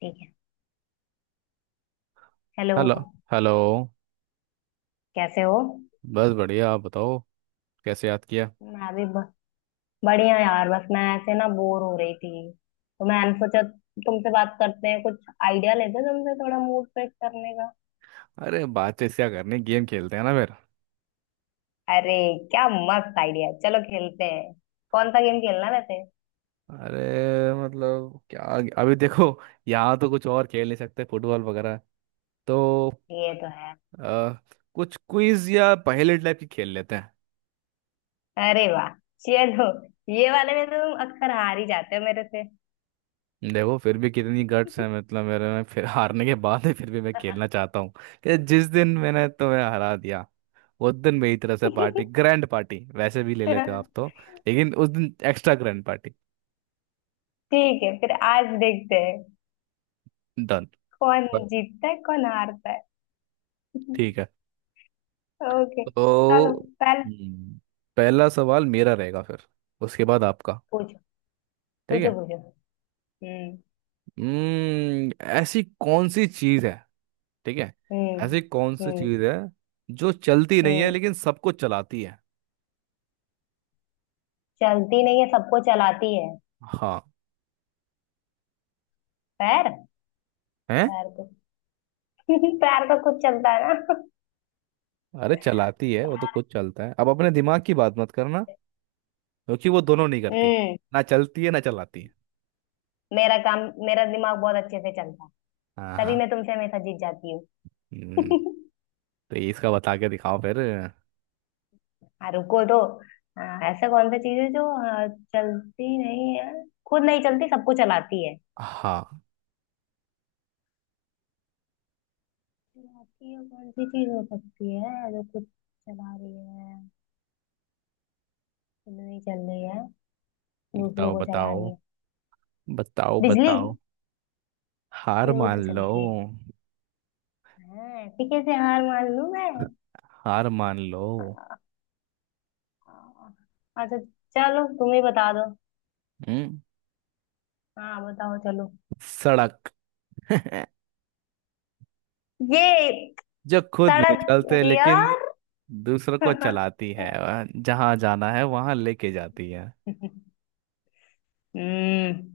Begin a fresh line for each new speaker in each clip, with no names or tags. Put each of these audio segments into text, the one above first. ठीक है। Hello.
Hello. Hello.
कैसे हो?
बस बढ़िया, आप बताओ। कैसे याद किया।
मैं भी ब- बढ़िया यार। बस मैं ऐसे ना बोर हो रही थी तो मैंने सोचा तुमसे बात करते हैं कुछ, आइडिया लेते हैं तुमसे, थोड़ा मूड फ्रेश करने का।
अरे, बातचीत क्या करनी, गेम खेलते हैं ना फिर।
अरे, क्या मस्त आइडिया है। चलो खेलते हैं। कौन सा गेम खेलना है वैसे?
अरे, मतलब क्या। अभी देखो। यहाँ तो कुछ और खेल नहीं सकते, फुटबॉल वगैरह। तो
ये तो है।
अ, कुछ क्विज या पहेली टाइप की खेल लेते हैं।
अरे वाह, चलो। ये वाले में तो तुम अक्सर हार ही जाते हो मेरे से।
देखो, फिर भी कितनी गट्स है, मतलब मेरे में फिर हारने के बाद भी फिर भी मैं खेलना चाहता हूँ कि जिस दिन मैंने तुम्हें हरा दिया उस दिन मेरी तरफ से पार्टी, ग्रैंड पार्टी वैसे भी ले लेते हो आप तो। लेकिन उस दिन एक्स्ट्रा ग्रैंड पार्टी।
ठीक है, फिर आज देखते हैं
डन।
कौन
बस।
जीतता है, कौन हारता है।
ठीक है।
ओके,
तो।
चलो पहले।
हम्म। पहला सवाल मेरा रहेगा, फिर उसके बाद आपका।
पूछो,
ठीक
पूछो।
है।
पूछो। हम्म।
हम्म। ऐसी कौन सी चीज है। ठीक है। ऐसी
हम्म।
कौन सी
हम्म।
चीज है जो चलती नहीं है
हम्म।
लेकिन सबको चलाती है।
चलती नहीं है, सबको चलाती है?
हाँ।
पैर।
है।
पैर को। पैर तो खुद चलता है ना।
अरे, चलाती है, वो तो खुद चलता है। अब अपने दिमाग की बात मत करना, क्योंकि वो दोनों नहीं करती।
हम्म।
ना चलती है ना चलाती है।
मेरा काम मेरा दिमाग बहुत अच्छे से चलता है।
हाँ,
तभी
हाँ।
मैं तुमसे हमेशा जीत जाती
हम्म।
हूँ।
तो इसका बता के दिखाओ फिर।
हाँ, रुको तो। हाँ, ऐसा कौन सा चीज है जो, हाँ, चलती नहीं है, खुद नहीं चलती, सबको चलाती है।
हाँ।
चलाती है, कौन सी चीज हो सकती है जो खुद चला रही है, खुद नहीं चल रही है, दूसरों
बताओ
को चला रही
बताओ,
है?
बताओ
बिजली।
बताओ। हार
ये वो तो
मान लो।
चलती है। हाँ, ऐसे कैसे हार मान लूं मैं?
हार मान लो।
अच्छा, चलो तुम ही बता दो।
हम्म।
हाँ बताओ, चलो।
सड़क।
ये?
जो खुद नहीं
तड़क?
चलते
अरे
लेकिन
यार।
दूसरों को चलाती है। जहां जाना है वहां लेके जाती है।
हम्म।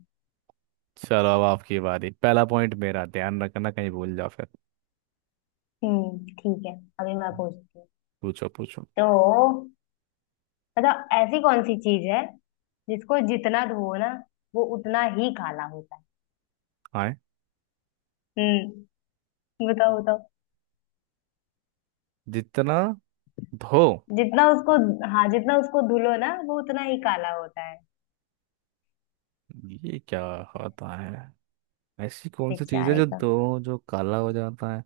चलो, अब आपकी बारी। पहला पॉइंट मेरा ध्यान रखना, कहीं भूल जाओ फिर।
ठीक है। अभी मैं पूछती हूँ।
पूछो पूछो।
तो मतलब, ऐसी कौन सी चीज है जिसको जितना धो ना, वो उतना ही काला होता है?
हाँ।
हम्म, बताओ, बताओ।
जितना धो।
जितना उसको हाँ, जितना उसको धुलो ना, वो उतना ही काला होता है।
ये क्या होता है। ऐसी कौन सी चीज है
बेचारे
जो
का।
धो, जो काला हो जाता है।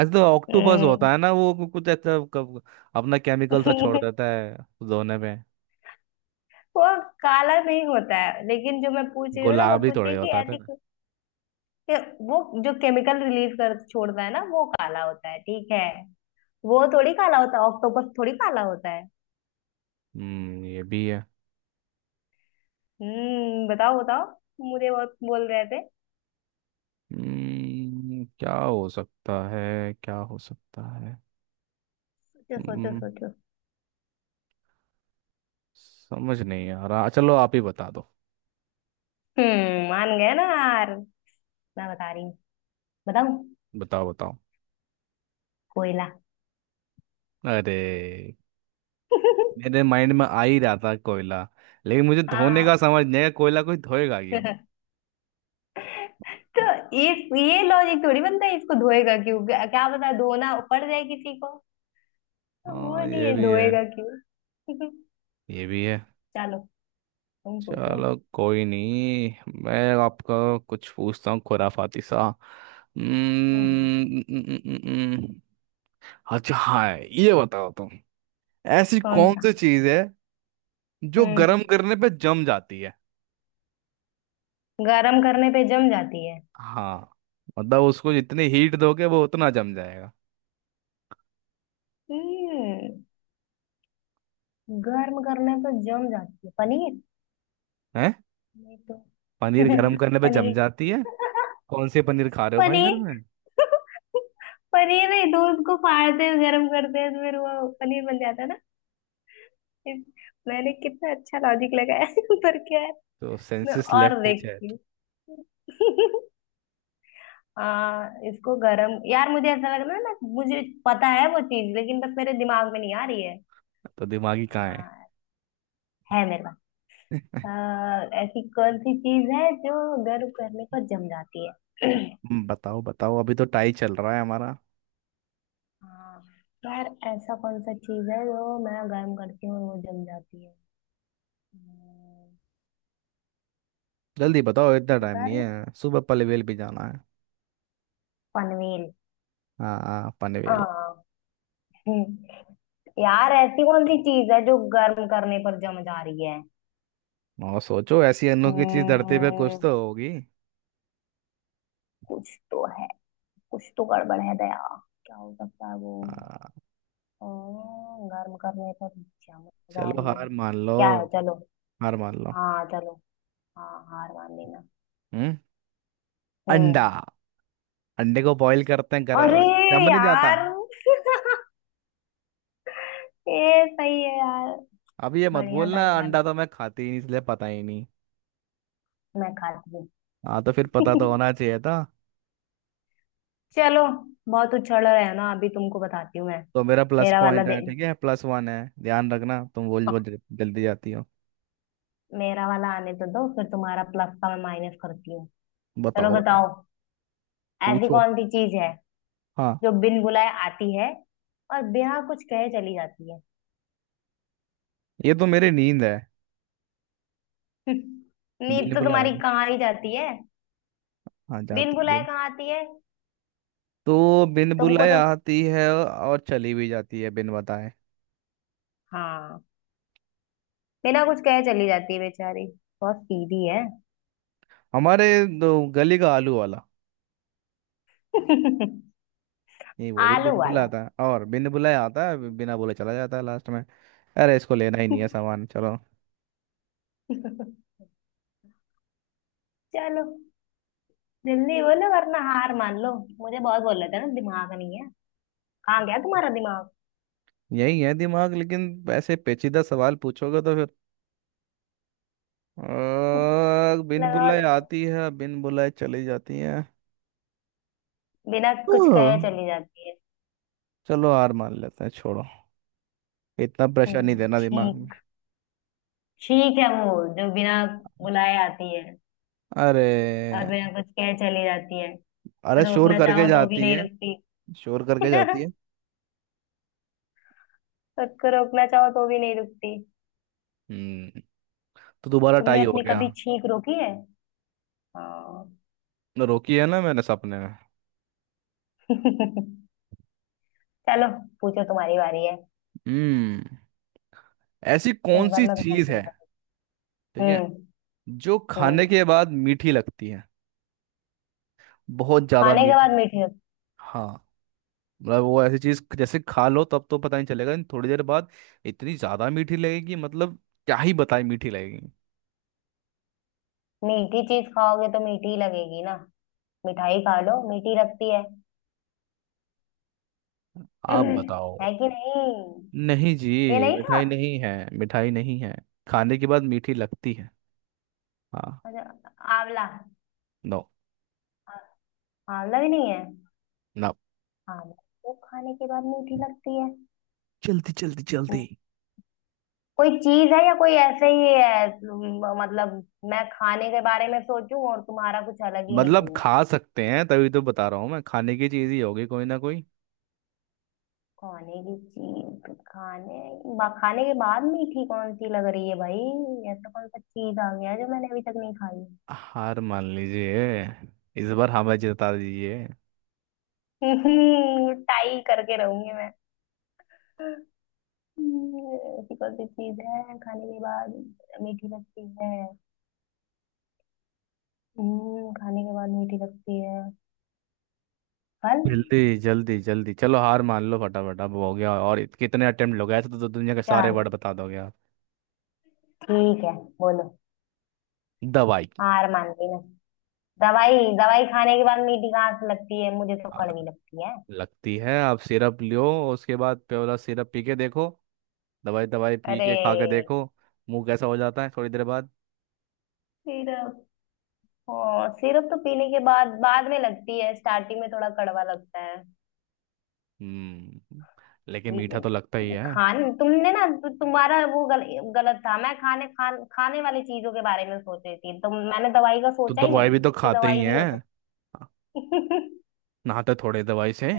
एज द ऑक्टोपस
हम्म।
होता है ना, वो कुछ ऐसा अपना केमिकल सा छोड़ देता है धोने में।
वो काला नहीं होता है, लेकिन जो मैं पूछ रही हूँ ना, मैं
गुलाबी
पूछ रही
थोड़े
हूँ कि
होता है
ऐसी।
फिर।
वो जो केमिकल रिलीज कर छोड़ता है ना, वो काला होता है, ठीक है। वो थोड़ी काला होता है, ऑक्टोपस थोड़ी काला होता है।
ये भी है।
हम्म, बताओ, बताओ। मुझे बहुत बोल रहे थे।
क्या हो सकता है, क्या हो सकता है।
सोचो, सोचो,
हम्म।
सोचो।
समझ नहीं आ रहा, चलो आप ही बता दो।
हम्म, मान गए ना यार। मैं बता रही हूँ। बताऊँ?
बताओ बताओ।
कोयला।
अरे, मेरे माइंड में आ ही रहा था कोयला। लेकिन मुझे धोने का
हाँ।
समझ नहीं आया, कोयला कोई धोएगा क्यों।
तो इस ये लॉजिक थोड़ी बनता है, इसको धोएगा क्यों? क्या क्या पता धोना पड़ जाए किसी को, तो वो
हाँ, ये
नहीं
भी है।
धोएगा क्यों?
ये भी है।
चलो, तुम पूछो।
चलो कोई नहीं, मैं आपका कुछ पूछता हूँ खुराफाती सा। हम्म,
हम्म।
न- न- न- न- अच्छा, हाँ ये बताओ तुम। ऐसी
कौन
कौन
सा?
सी चीज है जो
हम्म।
गर्म करने पे जम जाती है।
गर्म करने पे जम जाती है?
हाँ। मतलब उसको जितनी हीट दोगे वो उतना जम जाएगा।
हम्म, गर्म करने पे जम जाती है। पनीर।
हैं।
नहीं तो?
पनीर गर्म करने पे जम
पनीर।
जाती है। कौन से पनीर खा रहे हो भाई घर में।
पनीर। पनीर नहीं, दूध को फाड़ते हैं, गर्म करते हैं तो फिर वो पनीर बन जाता है ना। इस- मैंने कितना अच्छा लॉजिक लगाया। पर क्या है।
तो
मैं
सेंसेस
और
लेफ्ट इज है।
देखती हूँ। हाँ, इसको गरम यार, मुझे ऐसा लग रहा है ना, मुझे पता है वो चीज, लेकिन बस मेरे दिमाग में नहीं आ रही है।
तो दिमागी कहाँ है।
हाँ, है मेरे पास। ऐसी कौन सी चीज है जो गर्म करने पर जम जाती है?
बताओ बताओ, अभी तो टाई चल रहा है हमारा।
हाँ, यार ऐसा कौन सा चीज है जो मैं गर्म करती हूँ और वो जम जाती है? हम्म,
जल्दी बताओ, इतना टाइम नहीं
गर्म
है, सुबह पनवेल भी जाना है।
पनवेल?
हाँ हाँ, पनवेल।
हाँ। हम्म, यार ऐसी कौन सी चीज है जो गर्म करने पर जम जा रही है?
और सोचो, ऐसी अनोखी चीज धरती पे कुछ
हम्म,
तो होगी।
कुछ तो है। कुछ तो गड़बड़ है, दया। क्या हो सकता है वो?
हाँ।
ओ, गर्म करने पर जमच जा
चलो
रही है।
हार मान लो।
क्या है, चलो?
हार मान लो।
हाँ, चलो। हाँ, हार मान लेना।
हम्म। अंडा।
हम्म।
अंडे को बॉईल करते हैं, कर
अरे
जम नहीं जाता।
यार! ये सही है यार।
अब ये मत
बढ़िया
बोलना,
था ये
अंडा
वाला।
तो मैं खाती ही नहीं इसलिए पता ही नहीं।
मैं खाती हूँ।
हाँ, तो फिर पता तो होना चाहिए था।
चलो। बहुत उछल रहे है ना, अभी तुमको बताती हूँ मैं।
तो मेरा प्लस
मेरा वाला
पॉइंट है।
दे
ठीक है, प्लस वन है, ध्यान रखना। तुम बोल बोल जल्दी जाती हो।
मेरा वाला आने तो दो, फिर तुम्हारा प्लस का मैं माइनस करती हूँ। चलो,
बताओ बताओ।
बताओ। ऐसी
पूछो।
कौन सी चीज है
हाँ।
जो बिन बुलाए आती है और बिना कुछ कहे चली जाती है?
ये तो मेरी नींद है।
नींद तो
बिल्कुल आया
तुम्हारी
था।
कहाँ ही जाती है।
हाँ,
बिन
जाती।
बुलाए कहाँ आती है?
तो बिन
तुमको
बुलाए
तो।
आती है और चली भी जाती है बिन बताए।
हाँ, बिना कुछ कहे चली जाती है बेचारी। बहुत सीधी है।
हमारे दो, गली का आलू वाला। ये, वो भी
आलू
बिन
वाला।
बुलाता है और बिन बुलाए आता है, बिना बोले चला जाता है लास्ट में। अरे, इसको लेना ही नहीं है सामान, चलो।
चलो। जल्दी बोलो वरना हार मान लो। मुझे बहुत बोल रहे थे ना, दिमाग नहीं है। कहाँ गया तुम्हारा दिमाग?
यही है दिमाग, लेकिन ऐसे पेचीदा सवाल पूछोगे तो फिर। बिन
लगाओ,
बुलाए
लगाओ।
आती है, बिन बुलाए चली जाती है।
बिना कुछ
ओह।
कहे चली जाती है।
चलो हार मान लेते हैं, छोड़ो। इतना प्रेशर नहीं देना दिमाग में।
छींक। छींक है वो, जो बिना बुलाए आती है और
अरे।
बिना कुछ कहे चली जाती है। तो
अरे, शोर
रोकना
करके
चाहो तो भी
जाती
नहीं
है।
रुकती।
शोर करके जाती है।
खुद को रोकना चाहो तो भी नहीं रुकती।
हम्म। तो दोबारा
तुमने
टाई हो
अपनी
गया।
कभी छींक रोकी है? हाँ।
रोकी है ना मैंने सपने में।
चलो, पूछो तुम्हारी बारी है।
हम्म। ऐसी कौन
इस बार
सी
मैं तुमसे
चीज है।
पूछता
ठीक
हूँ।
है।
हम्म।
जो खाने
हम्म,
के बाद मीठी लगती है। बहुत ज्यादा
खाने के बाद
मीठी।
मीठी?
हाँ। मतलब वो ऐसी चीज, जैसे खा लो तब तो पता नहीं चलेगा लेकिन थोड़ी देर बाद इतनी ज्यादा मीठी लगेगी, मतलब क्या ही बताए मीठी लगेगी।
मीठी चीज खाओगे तो मीठी ही लगेगी ना। मिठाई खा लो, मीठी लगती है।
आप बताओ।
है कि नहीं?
नहीं
ये
जी,
नहीं था?
मिठाई नहीं है। मिठाई नहीं है। खाने के बाद मीठी लगती है। हाँ।
अच्छा। आंवला।
नो।
आंवला भी नहीं है?
ना।
आंवला तो खाने के बाद मीठी लगती है?
जल्दी जल्दी जल्दी।
कोई चीज है या कोई ऐसे ही है, मतलब, मैं खाने के बारे में सोचूं और तुम्हारा कुछ अलग ही
मतलब
निकले।
खा सकते हैं तभी तो बता रहा हूँ, मैं खाने की चीज ही होगी कोई ना कोई।
खाने की चीज, खाने के बाद मीठी कौन सी लग रही है भाई? ऐसा कौन सा चीज आ गया जो मैंने अभी तक नहीं खाई?
हार मान लीजिए, इस बार हमें जिता दीजिए।
टाई करके रहूंगी मैं। ऐसी कौन सी चीज है खाने के बाद मीठी लगती है? खाने के बाद मीठी लगती है। फल?
जल्दी जल्दी जल्दी, चलो हार मान लो फटाफट, अब हो गया, और कितने अटेम्प्ट हो गए ऐसे, तो दुनिया के सारे
चार।
वर्ड बता दोगे आप।
ठीक है, बोलो।
दवाई।
हार मान ली मैं। दवाई? दवाई खाने के बाद मीठी कहाँ से लगती है? मुझे तो
आ,
कड़वी लगती है।
लगती है, आप सिरप लियो। उसके बाद प्योला सिरप पी के देखो। दवाई दवाई पी
अरे।
के खा के देखो। मुंह कैसा हो जाता है थोड़ी देर बाद।
सिरप? ओ, सिरप तो पीने के बाद, बाद में लगती है, स्टार्टिंग में थोड़ा कड़वा लगता है।
हम्म। लेकिन मीठा तो
ये
लगता ही है।
खान तुमने ना तु, तुम्हारा वो गलत था। मैं खाने वाली चीजों के बारे में सोच रही थी, तो मैंने दवाई का
तो
सोचा ही
दवाई
नहीं
भी तो
कि
खाते ही
दवाई भी हो
हैं।
सकती।
नहाते थोड़े दवाई से।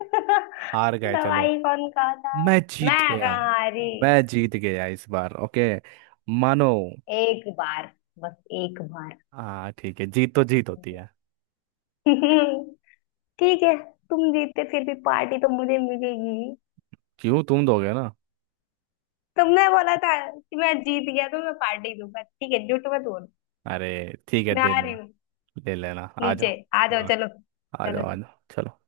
हार गए, चलो।
दवाई कौन खाता है?
मैं जीत
मैं
गया हूँ।
कहा, अरे।
मैं जीत गया इस बार, ओके। मानो।
एक बार, बस एक बार।
हाँ, ठीक है, जीत तो जीत होती है।
ठीक है। तुम जीते, फिर भी पार्टी तो मुझे मिलेगी।
क्यों, तुम दोगे ना।
तुमने बोला था कि मैं जीत गया तो मैं पार्टी दूंगा, ठीक है, झूठ मत बोलो।
अरे। ठीक है,
मैं
दे
आ रही
लेना।
हूँ
ले लेना, आ जाओ।
नीचे। आ जाओ,
हाँ।
चलो।
आ जाओ,
चलो।
आ जाओ, चलो।